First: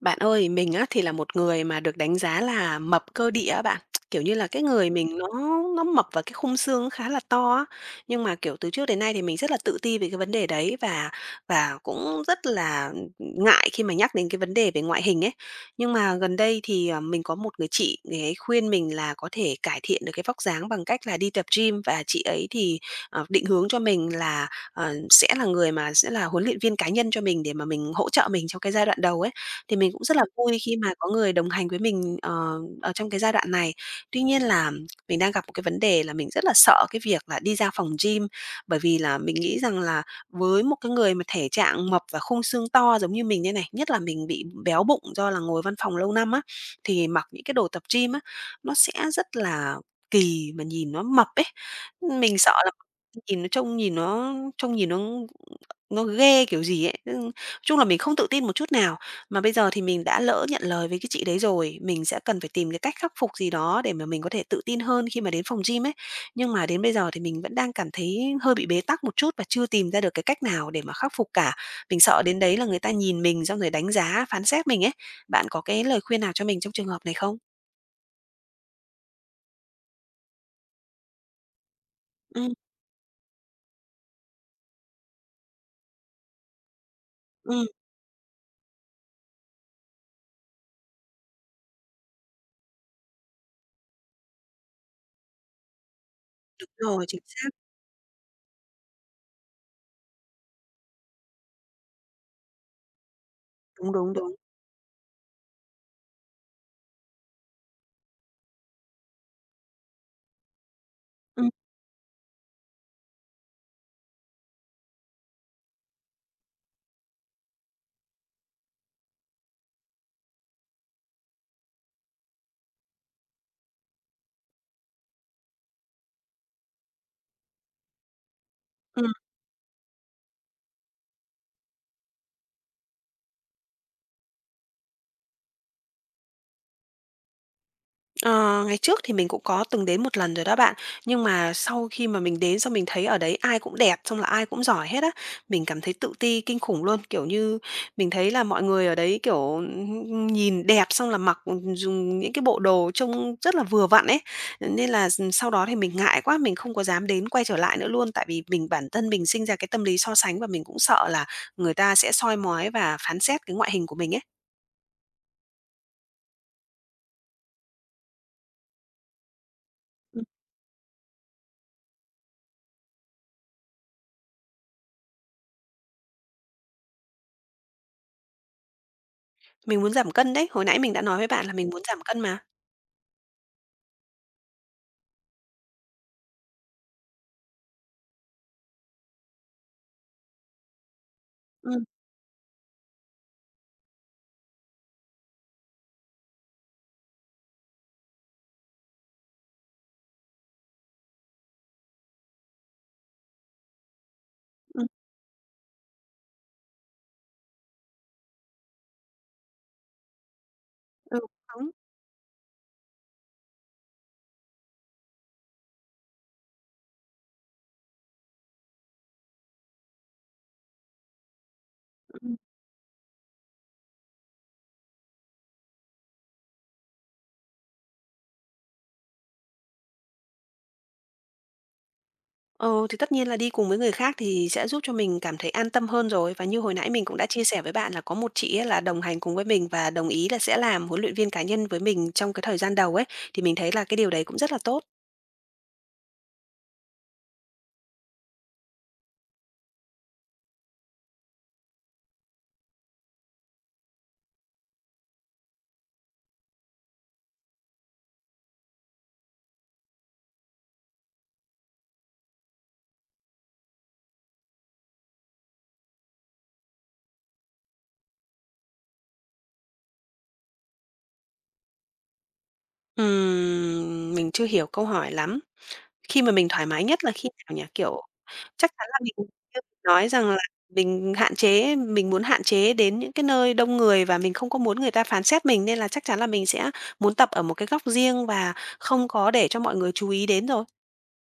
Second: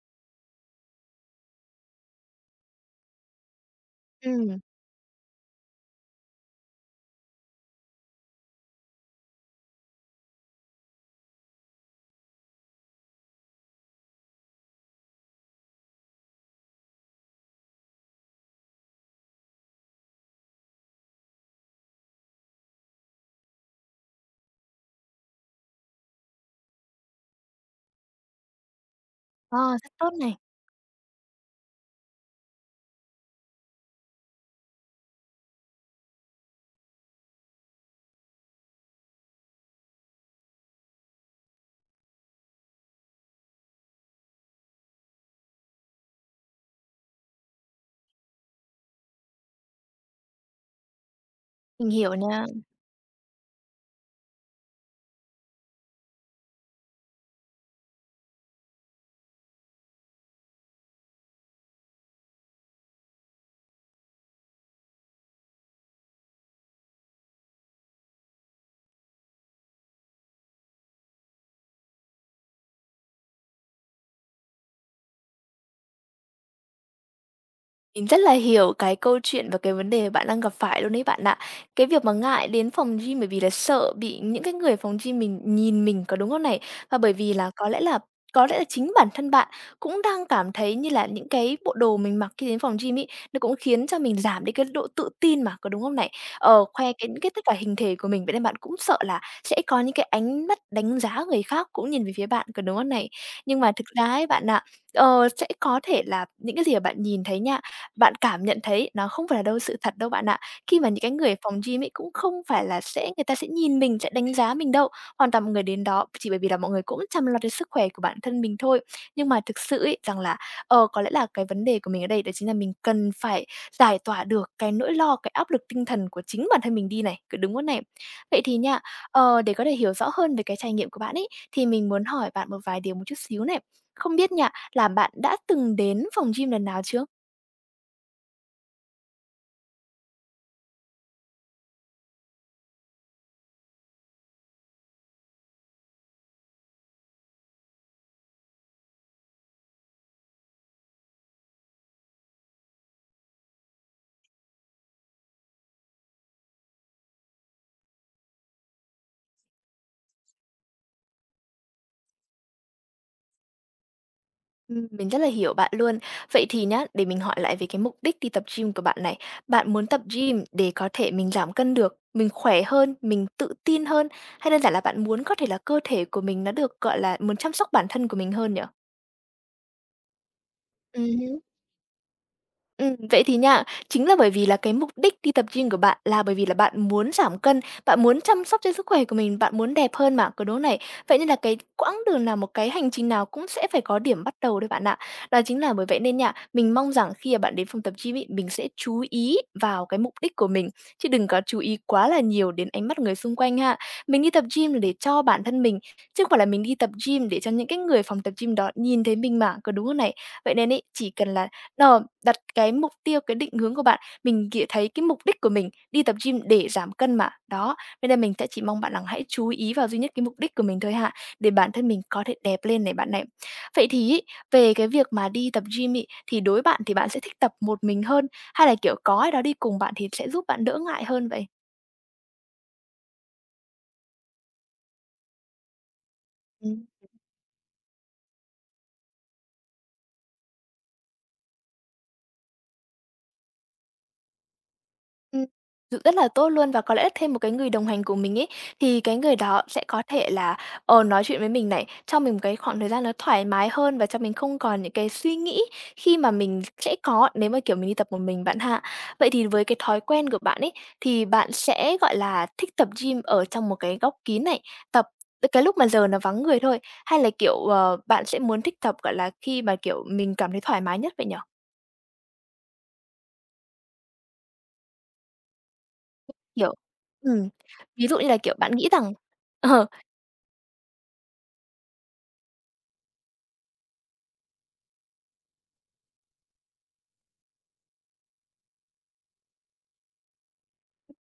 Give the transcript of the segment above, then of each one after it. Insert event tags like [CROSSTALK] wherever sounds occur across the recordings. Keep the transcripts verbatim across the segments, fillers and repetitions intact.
Bạn ơi, mình á thì là một người mà được đánh giá là mập cơ địa á bạn. [TSK] Kiểu như là, Ừm, cái người mình nó nó mập và cái khung xương khá là to á. Nhưng mà, kiểu, từ trước đến nay thì mình rất là tự ti về cái vấn đề đấy và và cũng rất là ngại khi mà nhắc đến cái vấn đề về ngoại hình ấy. Nhưng mà gần đây thì, ờ, mình có một người chị, người ấy khuyên mình là có thể cải thiện được cái vóc dáng bằng cách là đi tập gym và chị ấy thì, ờ, định hướng cho mình là, ờ, sẽ là người mà sẽ là huấn luyện viên cá nhân cho mình để mà mình hỗ trợ mình trong cái giai đoạn đầu ấy. ờ, Thì rất mình cũng tốt rất là này, vui khi mà có người đồng hành với mình, ờ, ở trong cái giai đoạn này. Tuy nhiên là mình đang gặp một cái vấn đề là mình rất là sợ cái việc là đi ra phòng gym, bởi vì là mình nghĩ rằng là với một cái người mà thể trạng mập và khung xương to giống như mình đây này, nhất là mình bị béo bụng do là ngồi văn phòng lâu năm á, thì mặc những cái đồ tập gym á, nó sẽ rất là kỳ mà nhìn nó mập ấy. mình hiểu Mình nè. sợ là nhìn nó trông nhìn nó trông nhìn nó nó ghê kiểu gì ấy, ưm, chung là mình không tự tin một chút nào. Mà bây giờ thì mình đã lỡ nhận lời với cái chị đấy rồi, mình sẽ cần phải tìm cái cách khắc phục gì đó để mà mình có thể tự tin hơn khi mà đến phòng gym ấy. Nhưng mà đến bây giờ thì mình vẫn đang cảm thấy hơi bị bế tắc một chút và chưa tìm ra được cái cách nào để mà khắc phục cả. Mình sợ đến đấy là người ta nhìn mình xong rồi đánh giá, phán xét mình ấy. Bạn có cái lời khuyên nào cho mình trong trường hợp này không? Mình rất là hiểu cái câu chuyện và cái vấn đề bạn đang gặp phải luôn đấy bạn ạ. Cái việc mà ngại Ừ. đến phòng gym bởi vì là sợ bị những cái người phòng gym mình nhìn mình, có đúng không này? Và bởi vì là Ừm, có lẽ là có lẽ là chính bản thân bạn cũng đang cảm thấy như là những cái bộ đồ mình mặc khi đến phòng gym ấy, nó cũng khiến cho mình giảm đi cái độ tự tin mà, có đúng không này? Ờ, đúng khoe rồi, cái chính những cái tất xác. cả hình thể của mình, vậy nên bạn cũng sợ là sẽ có những cái ánh mắt đánh giá người khác cũng nhìn về phía bạn, có đúng không này? Nhưng mà thực Đúng, ra đúng, ấy đúng. bạn ạ, ờ, sẽ có thể là những cái gì mà bạn nhìn thấy nha, bạn cảm nhận thấy nó không phải là đâu sự thật đâu bạn ạ. Khi mà những cái người ở Ừ, phòng gym ấy cũng không phải là sẽ người ta sẽ nhìn mình, sẽ đánh giá mình đâu. Hoàn toàn mọi người đến đó chỉ bởi vì là mọi người cũng chăm lo đến sức khỏe của bản thân mình thôi. Nhưng mà thực sự ấy rằng là, ờ, có lẽ là cái vấn đề của mình ở đây đó chính là mình cần phải giải tỏa được cái nỗi lo, cái áp lực tinh thần của chính bản thân mình đi này, cứ đúng không này? Vậy thì nha, ừ. ờ, để có thể hiểu rõ hơn về cái trải nghiệm của bạn ấy, thì mình muốn hỏi bạn một vài điều một chút xíu này. Không biết nha, là bạn đã từng đến phòng gym lần nào chưa? Ờ, Ngày trước thì mình cũng có từng đến một lần rồi đó bạn. Nhưng mà sau khi mà mình đến xong mình thấy ở đấy ai cũng đẹp, xong là ai cũng giỏi hết á. Mình cảm thấy tự ti kinh khủng luôn, kiểu như, mình thấy là mọi người ở đấy, kiểu, nhìn đẹp xong là mặc, dùng những cái bộ đồ trông rất là vừa vặn ấy. Nên là sau đó thì mình ngại quá, mình không có dám đến quay trở lại nữa luôn, tại vì mình bản thân mình sinh ra cái tâm lý so sánh và mình cũng sợ là người ta sẽ soi mói và phán xét cái ngoại hình của mình ấy. Ừm, mình rất là hiểu bạn luôn. Vậy thì nhá, để mình hỏi lại về cái mục đích đi tập gym của bạn này. Bạn muốn tập Ừm, gym để có thể mình giảm cân được, mình khỏe hơn, mình tự tin hơn, hay đơn giản là bạn muốn có thể là cơ thể của mình nó được, gọi là, muốn chăm sóc bản thân của mình hơn mình muốn giảm cân đấy, hồi nãy mình đã nói với nhỉ? bạn là mình muốn giảm cân mà. Ừm, vậy thì nha, chính là bởi vì là cái mục đích đi tập gym của bạn là bởi vì là bạn muốn giảm cân, bạn muốn chăm sóc cho sức khỏe của mình, bạn muốn đẹp hơn mà, có đúng này. Vậy nên là cái Ừm. quãng đường nào, một cái hành trình nào cũng sẽ phải có điểm bắt đầu đấy bạn ạ. Đó chính là bởi vậy nên nha, mình mong rằng khi mà bạn đến phòng tập gym ấy, mình sẽ chú ý vào cái mục đích của mình, chứ đừng có chú ý quá là nhiều đến ánh mắt của người xung quanh ha. Mình đi tập gym là Ừm, để cho bản thân mình, chứ không phải là mình đi tập gym để cho những cái người phòng tập gym đó nhìn thấy mình mà, có đúng không này? Vậy nên ấy, chỉ ừ, cần là, đúng, ờ, Đặt cái mục tiêu, cái định hướng của bạn, mình nghĩa thấy cái mục đích của mình đi tập gym để giảm cân mà. Đó, nên là mình sẽ chỉ mong bạn là hãy chú ý vào duy nhất cái mục đích của mình thôi hạ, để bản thân mình có thể ừm. đẹp lên này bạn này. Vậy thì ấy, về cái việc mà đi tập gym ấy, thì đối với bạn thì bạn sẽ thích tập một mình hơn, hay là, kiểu, có ai đó đi cùng bạn thì sẽ giúp bạn đỡ ngại hơn vậy? Ừ, thì tất nhiên là đi cùng với người khác thì sẽ giúp cho mình cảm thấy an tâm hơn rồi. Và như hồi Ừm. nãy mình cũng đã chia sẻ với bạn là có một chị ấy là đồng hành cùng với mình và đồng ý là sẽ làm huấn luyện viên cá nhân với mình trong cái thời gian đầu ấy, thì mình thấy là cái điều đấy cũng rất là tốt. Ừm, r rất là tốt luôn và có lẽ thêm một cái người đồng hành của mình ấy, thì cái người đó sẽ có thể là, ờ, nói chuyện với mình này, cho mình một cái khoảng thời gian nó thoải mái hơn và cho mình không còn những cái suy nghĩ khi mà mình sẽ có nếu mà, kiểu, mình đi tập một mình bạn hạ. Vậy thì với cái thói quen của bạn ấy, thì bạn sẽ, gọi là, thích tập gym ở trong một cái góc kín này, tập cái lúc mà giờ nó vắng người thôi? Hay là, kiểu, ờ, bạn sẽ muốn thích tập, gọi là, khi mà, kiểu, mình cảm thấy thoải mái nhất vậy nhở? Ừm, mình chưa hiểu câu hỏi lắm. Khi mà mình thoải Kiểu, mái nhất là khi ừm, nào nhỉ? Kiểu ví dụ như là, kiểu, chắc bạn chắn nghĩ là mình rằng như mình [LAUGHS] nói rằng là mình hạn chế mình muốn hạn chế đến những cái nơi đông người và mình không có muốn người ta phán xét mình, nên là chắc chắn là mình sẽ muốn tập ở một cái góc riêng và không có để cho mọi người chú ý đến rồi.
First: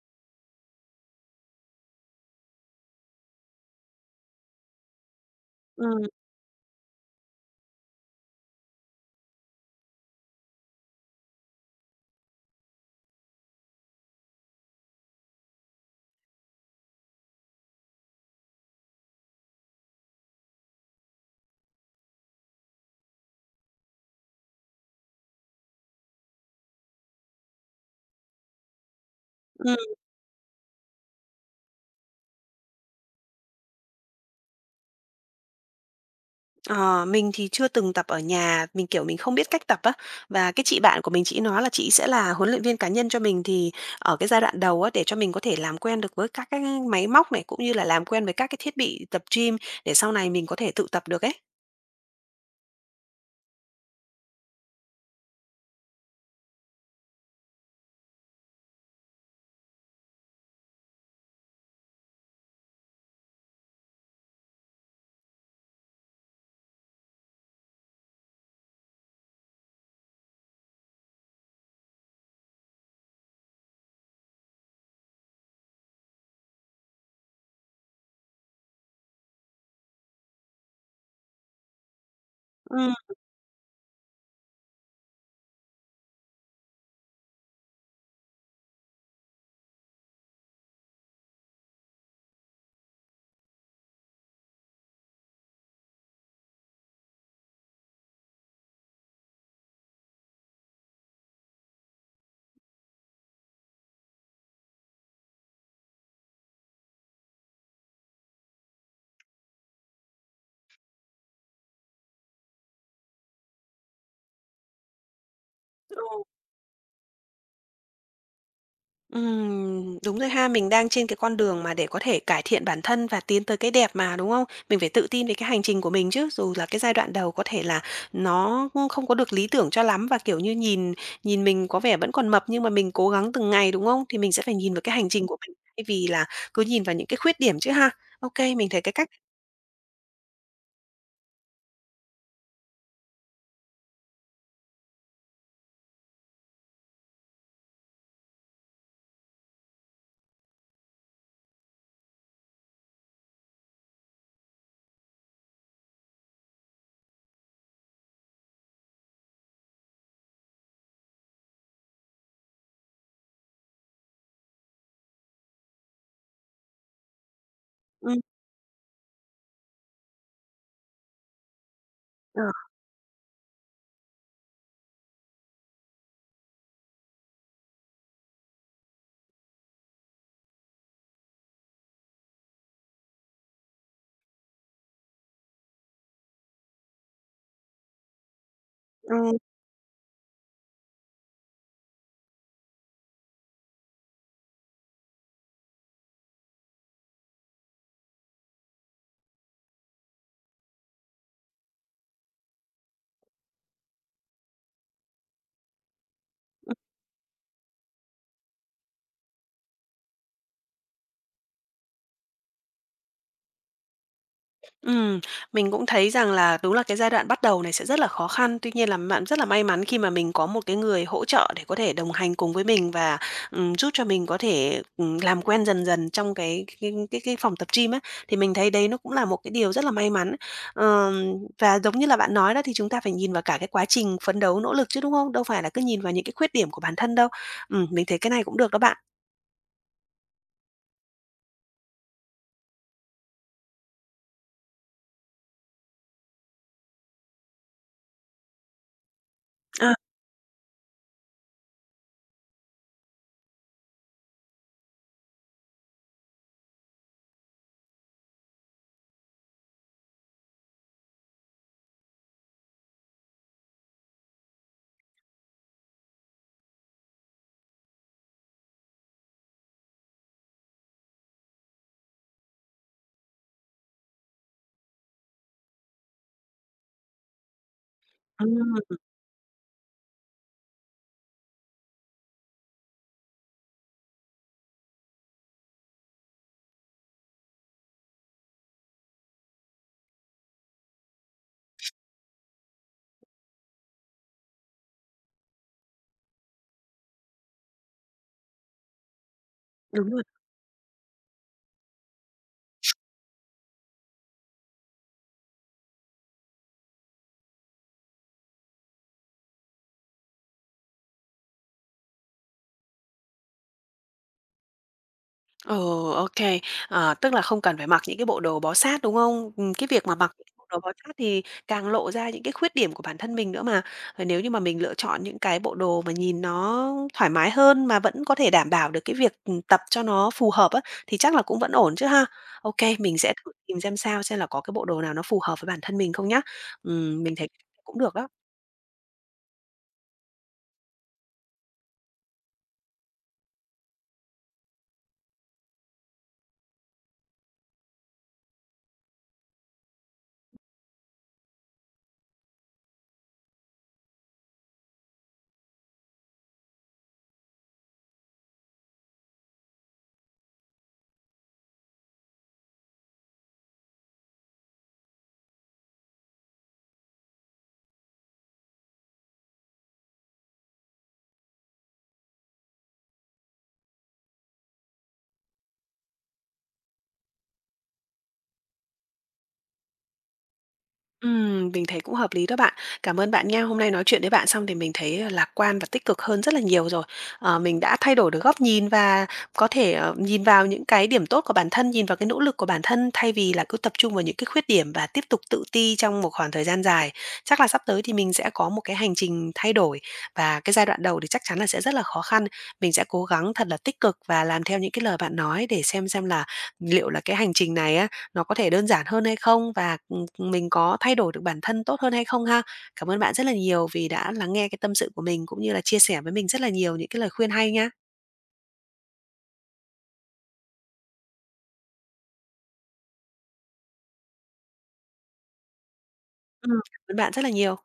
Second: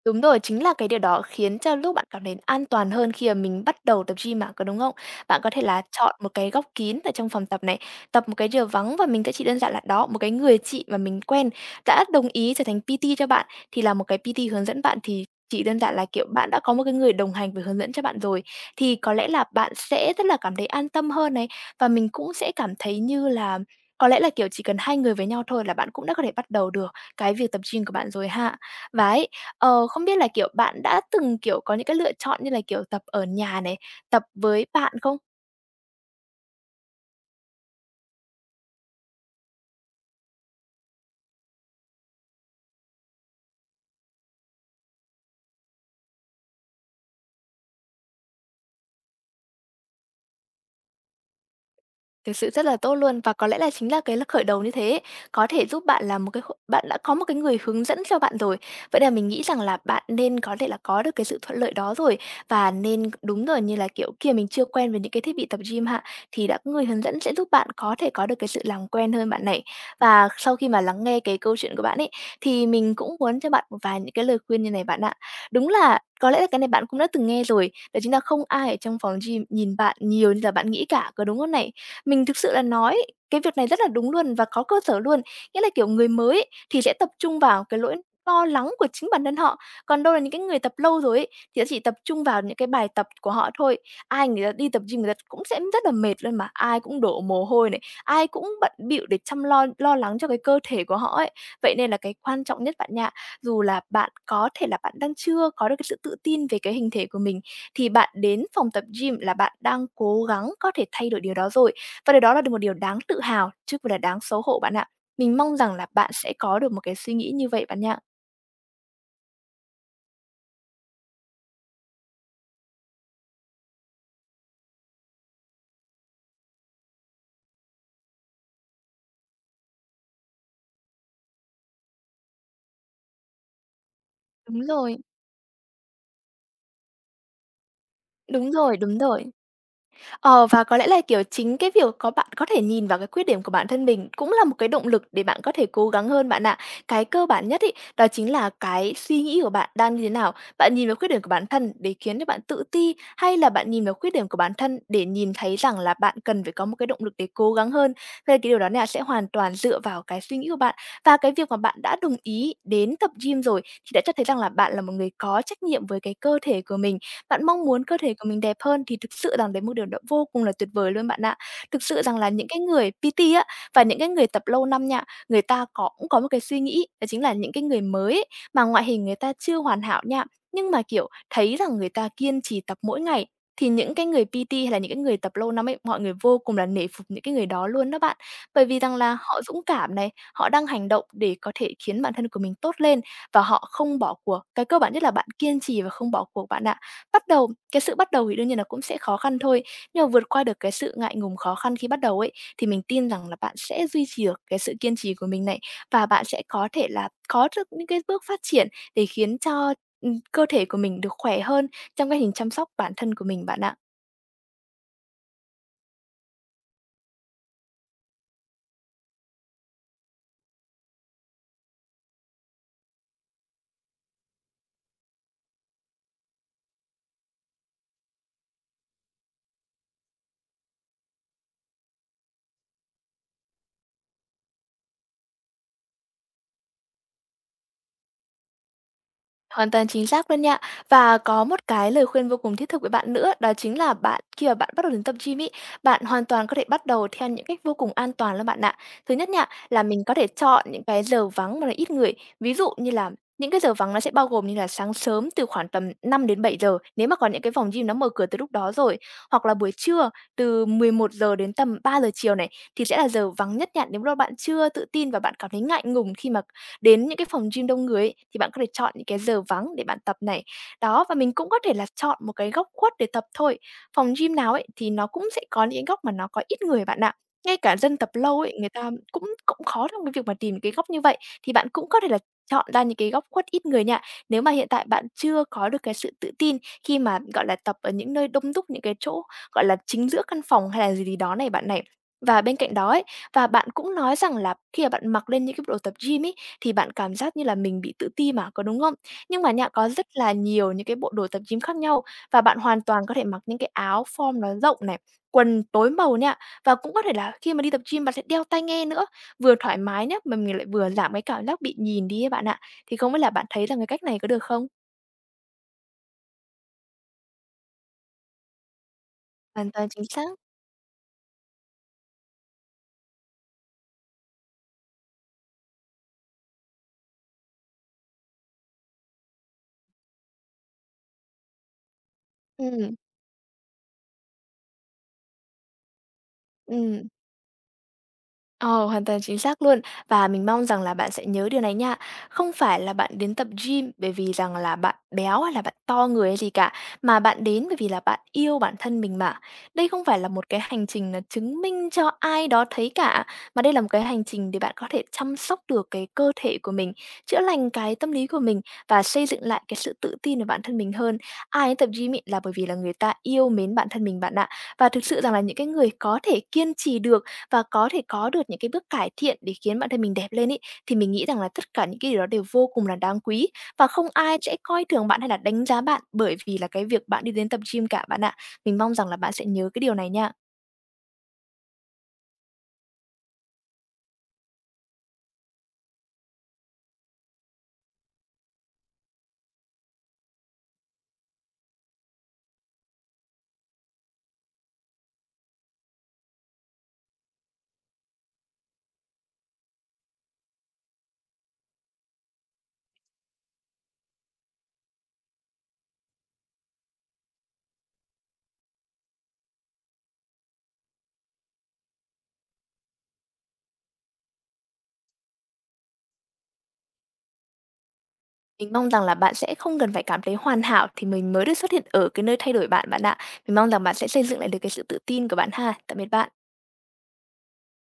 Đúng rồi, chính là cái điều đó khiến cho lúc bạn cảm thấy an toàn hơn khi mà mình bắt đầu tập gym mà, có đúng không? Bạn có thể là Ừm. chọn một cái góc kín ở trong phòng tập này, tập một cái giờ vắng, và mình sẽ chỉ đơn giản là đó, một cái người chị mà mình quen đã đồng ý trở thành pê tê cho bạn, thì là một cái pê tê hướng dẫn bạn, thì chỉ đơn giản là, kiểu, bạn đã có một cái người đồng hành và hướng dẫn cho bạn rồi, thì có lẽ là bạn sẽ rất là cảm thấy an tâm hơn này, và mình cũng sẽ cảm thấy như là có lẽ là, kiểu, chỉ cần hai người với nhau thôi là bạn cũng đã có thể bắt đầu được cái việc tập gym của bạn rồi ha. Và ấy, Ờ, Ừm. không biết là, kiểu, bạn đã từng, kiểu, có những cái lựa chọn như là, kiểu, tập ở nhà này, tập với bạn không? ờ, mình thì chưa từng tập ở nhà, mình, kiểu, mình không biết cách tập á, và cái chị bạn của mình chị nói là chị sẽ là huấn luyện viên cá nhân cho mình. Thì ở cái giai đoạn đầu á, để cho mình có thể làm quen được với các cái máy móc này, cũng như là làm quen với các cái thiết bị tập gym để sau này mình có thể tự tập được ấy. Thực sự rất là tốt luôn và có lẽ là chính là cái l khởi đầu như thế ấy, có thể giúp bạn là một cái kh bạn đã có một cái người hướng dẫn cho bạn rồi. Vậy là mình nghĩ rằng là bạn nên có thể là có được cái sự thuận lợi đó rồi, và nên đúng rồi, như là, kiểu, khi mà mình chưa quen với những cái thiết bị tập gym hạ, thì đã có người hướng dẫn sẽ giúp bạn có thể có được cái sự làm quen hơn bạn này. Và sau khi mà lắng nghe cái câu chuyện của bạn ấy, thì mình cũng muốn cho bạn một vài những cái lời khuyên như này bạn ạ. Đúng là có lẽ là cái này bạn cũng đã từng nghe rồi, đó chính là không ai ở trong phòng gym nhìn bạn nhiều như là bạn nghĩ cả, có đúng không này? Mình thực sự là Ừm. nói cái việc này rất là đúng luôn và có cơ sở luôn, nghĩa là, kiểu, người mới ấy, thì sẽ tập trung vào cái lỗi lo lắng của chính bản thân họ, còn đâu là những cái người tập lâu rồi ấy, thì sẽ chỉ tập trung vào những cái bài tập của họ thôi. Ai người ta đi tập gym người ta cũng sẽ rất là mệt luôn mà, ai cũng đổ mồ hôi này, ai cũng bận bịu để chăm lo lo lắng cho cái cơ thể của họ ấy. Vậy nên là cái quan trọng nhất bạn nha, dù là bạn có thể là bạn đang chưa có được cái sự tự tin về cái hình thể của mình, thì bạn đến phòng tập gym là bạn đang cố gắng có thể thay đổi điều đó rồi. Và điều đó là được một điều đáng tự hào chứ không phải là đáng xấu hổ bạn ạ. Mình mong rằng là bạn Ừ. sẽ có được một cái suy nghĩ như vậy bạn nha. Ừm, đúng rồi ha, mình đang trên cái con đường mà để có thể cải thiện bản thân và tiến tới cái đẹp mà, đúng không? Mình phải tự tin về cái hành trình của mình chứ, dù là cái giai đoạn đầu có thể là nó không có được lý tưởng cho lắm và, kiểu như, nhìn nhìn mình có vẻ vẫn còn mập nhưng mà mình cố gắng từng ngày, đúng không? Thì mình sẽ phải Đúng nhìn vào cái rồi, hành trình của mình thay vì là cứ nhìn vào những cái khuyết điểm chứ ha. Ok, đúng mình rồi, thấy cái đúng cách. rồi. Ờ, và có lẽ là, kiểu, chính cái việc có bạn có thể nhìn vào cái khuyết điểm của bản thân mình cũng là một cái động lực để bạn có thể cố gắng hơn bạn ạ. Cái cơ bản nhất ý đó chính là cái suy nghĩ của bạn đang như thế nào? Bạn nhìn vào khuyết điểm của bản thân để khiến cho bạn tự ti, hay là bạn nhìn vào khuyết điểm của bản thân để nhìn thấy rằng là bạn cần phải có một cái động lực để cố gắng hơn? Thế là cái điều đó nè sẽ hoàn toàn dựa vào cái suy nghĩ của bạn. Và cái việc mà bạn đã đồng ý đến tập gym rồi thì đã cho thấy rằng là bạn là một người có trách nhiệm với cái cơ thể của mình, bạn mong muốn cơ thể Ừm. của mình đẹp hơn thì thực sự rằng đấy một điều đó vô cùng là tuyệt vời luôn bạn ạ. Thực sự rằng là ờ, những cái người pê tê á, và những cái người tập lâu năm nha, người ta có cũng có một cái suy nghĩ, đó chính là những cái người mới ấy, mà ngoại hình người ta chưa hoàn hảo nha, nhưng mà, kiểu, thấy rằng người ta kiên trì tập mỗi ngày, thì những cái người pê tê hay là những cái người tập lâu năm ấy, mọi người vô cùng là nể phục những cái người đó luôn đó bạn. Bởi vì rằng là ừm. họ dũng cảm này, họ đang hành động để có thể khiến bản thân của mình tốt lên và họ không bỏ cuộc. Cái cơ bản nhất là bạn kiên trì và không bỏ cuộc bạn ạ. Bắt đầu cái sự bắt đầu thì đương nhiên là cũng sẽ khó khăn thôi, nhưng mà vượt qua được cái sự ngại ngùng khó khăn khi bắt đầu ấy, thì mình tin rằng là bạn sẽ duy trì được cái sự kiên trì của mình này, và bạn sẽ có thể là có được những cái bước phát triển để khiến cho, ừm, cơ thể của mình được khỏe hơn trong cái hình chăm sóc bản thân của mình bạn ạ. Ừm, mình cũng thấy rằng là đúng là cái giai đoạn bắt đầu này sẽ rất là khó khăn. Tuy nhiên là bạn rất là may mắn khi mà mình có một cái người hỗ trợ để có thể đồng hành cùng với mình và, ừm, giúp cho mình có thể, ừm, làm quen dần dần trong cái cái cái cái phòng tập gym á, thì mình thấy đấy nó cũng là một cái điều rất là may mắn. Ờm, và giống như là bạn nói đó, thì chúng ta phải nhìn vào cả cái quá trình phấn đấu, nỗ lực chứ, đúng không? Đâu phải là cứ nhìn vào những cái khuyết điểm của bản thân đâu. Ừm, mình thấy cái này cũng được đó bạn. Hoàn toàn chính xác luôn nha. Và có một cái lời khuyên vô cùng thiết thực với bạn nữa, đó chính là bạn khi mà bạn bắt đầu đến tập gym ấy, bạn hoàn toàn có thể bắt đầu theo những cách vô cùng an toàn luôn bạn ạ. Thứ nhất nha, là À, mình có thể chọn những cái giờ vắng mà nó ít người. Ví dụ như là những cái giờ vắng nó sẽ bao gồm như là sáng sớm từ khoảng tầm năm đến bảy giờ, nếu mà có những cái phòng gym nó mở cửa từ lúc đó rồi, hoặc là buổi trưa từ mười một giờ đến tầm ba giờ chiều này, thì sẽ là giờ vắng nhất nha, nếu mà bạn chưa tự tin và bạn cảm thấy ngại ngùng khi mà đến những cái phòng gym đông người ấy, thì bạn có thể chọn những cái giờ vắng để bạn tập này. Đó, và mình cũng có thể là chọn một cái góc khuất để tập thôi. Phòng gym nào ấy thì nó cũng sẽ có những cái góc mà nó có ít người bạn ạ. Ngay cả dân tập lâu ấy, người ta ừm, cũng cũng khó trong cái việc mà tìm cái góc như vậy, thì bạn cũng có thể là chọn ra những cái góc khuất ít người nha. Nếu mà hiện tại bạn chưa có được cái sự tự tin khi mà, gọi là, tập ở những nơi đông đúc, những cái chỗ, gọi là, chính giữa căn phòng hay là gì gì đó này bạn này. Và bên cạnh đó ấy, và bạn cũng nói rằng là khi mà bạn mặc lên những cái bộ đồ tập gym ấy, thì bạn cảm giác như là mình bị tự ti mà, có đúng không? Nhưng mà nha, có rất đúng rồi. là nhiều những cái bộ đồ tập gym khác nhau, và bạn hoàn toàn có thể mặc những cái áo form nó rộng này, quần tối màu nha. Và cũng có thể là khi mà đi tập gym bạn sẽ đeo tai nghe nữa, vừa thoải mái nhá, mà mình lại vừa giảm cái cảm giác bị nhìn đi ấy bạn ạ. Thì không biết là bạn thấy là cái cách này có được không? Ừ, ok kê. Ờ, tức là không cần phải mặc những cái bộ đồ bó sát, đúng không? Hoàn Ừm, cái toàn chính việc mà xác. mặc những cái bộ đồ bó sát thì càng lộ ra những cái khuyết điểm của bản thân mình nữa mà. Rồi nếu như mà mình lựa chọn những cái bộ đồ mà nhìn nó thoải mái hơn mà vẫn có thể đảm bảo được cái việc, ừm, tập cho nó phù hợp á, thì chắc là cũng vẫn ổn chứ ha? Ok, Ừ. mình sẽ thử tìm xem sao, xem là có cái bộ đồ nào nó phù hợp với bản thân mình không nhá. Ừ. Ừm, mình thấy cũng được đó. Ờ, hoàn toàn chính xác luôn. Và mình mong rằng là bạn sẽ nhớ điều này nha. Không phải là bạn đến tập gym bởi vì rằng là bạn béo hay là bạn to người hay gì cả, mà bạn đến bởi vì là bạn yêu bản thân mình mà. Đây không phải là một cái hành trình là chứng minh cho ai đó thấy cả, mà đây là một cái hành trình để bạn có thể chăm sóc được cái cơ thể của mình, chữa lành cái tâm lý của mình và xây dựng lại cái sự tự tin của bản thân mình hơn. Ai đến tập gym ấy là bởi vì là người ta yêu mến bản thân mình bạn ạ. Và thực sự rằng là những cái người có thể kiên trì được và có thể có được những cái bước cải thiện để khiến bản thân mình đẹp lên ấy, thì mình nghĩ rằng là tất cả những cái điều đó đều vô cùng là đáng quý, và không ai sẽ coi thường bạn hay là đánh giá bạn bởi vì là cái việc bạn đi đến tập gym cả bạn ạ. Mình mong rằng là bạn sẽ nhớ cái điều này nha. Ừm, mình thấy cũng hợp lý đó bạn. Cảm ơn bạn nha. Hôm nay nói chuyện với bạn xong thì mình thấy, ờ, lạc quan và tích cực hơn rất là nhiều rồi. Ờ, mình đã thay đổi được góc nhìn và có thể, ờ, nhìn vào những cái điểm tốt của bản thân, nhìn vào cái nỗ lực của bản thân thay vì là cứ tập trung vào những cái khuyết điểm và tiếp tục tự ti trong một khoảng thời gian dài. Chắc là sắp tới thì mình sẽ có một cái hành trình thay đổi và cái giai đoạn đầu thì chắc chắn là sẽ rất là khó khăn. Mình sẽ cố gắng thật là tích cực và làm theo những cái lời bạn nói để xem xem là liệu là cái hành trình này á, nó có thể đơn giản hơn hay không và mình có thay đổi được bản thân tốt hơn hay không ha. Cảm ơn bạn rất là nhiều vì đã lắng nghe cái tâm sự của mình cũng như là chia sẻ với mình rất là nhiều những cái lời khuyên hay nhá. Mình mong rằng là bạn sẽ không cần phải cảm thấy hoàn hảo thì mình mới được xuất hiện ở cái nơi thay đổi bạn bạn ạ. Mình mong rằng bạn sẽ xây dựng lại được cái sự tự tin của bạn ha. Tạm biệt bạn. Ừm, cảm ơn bạn rất là nhiều.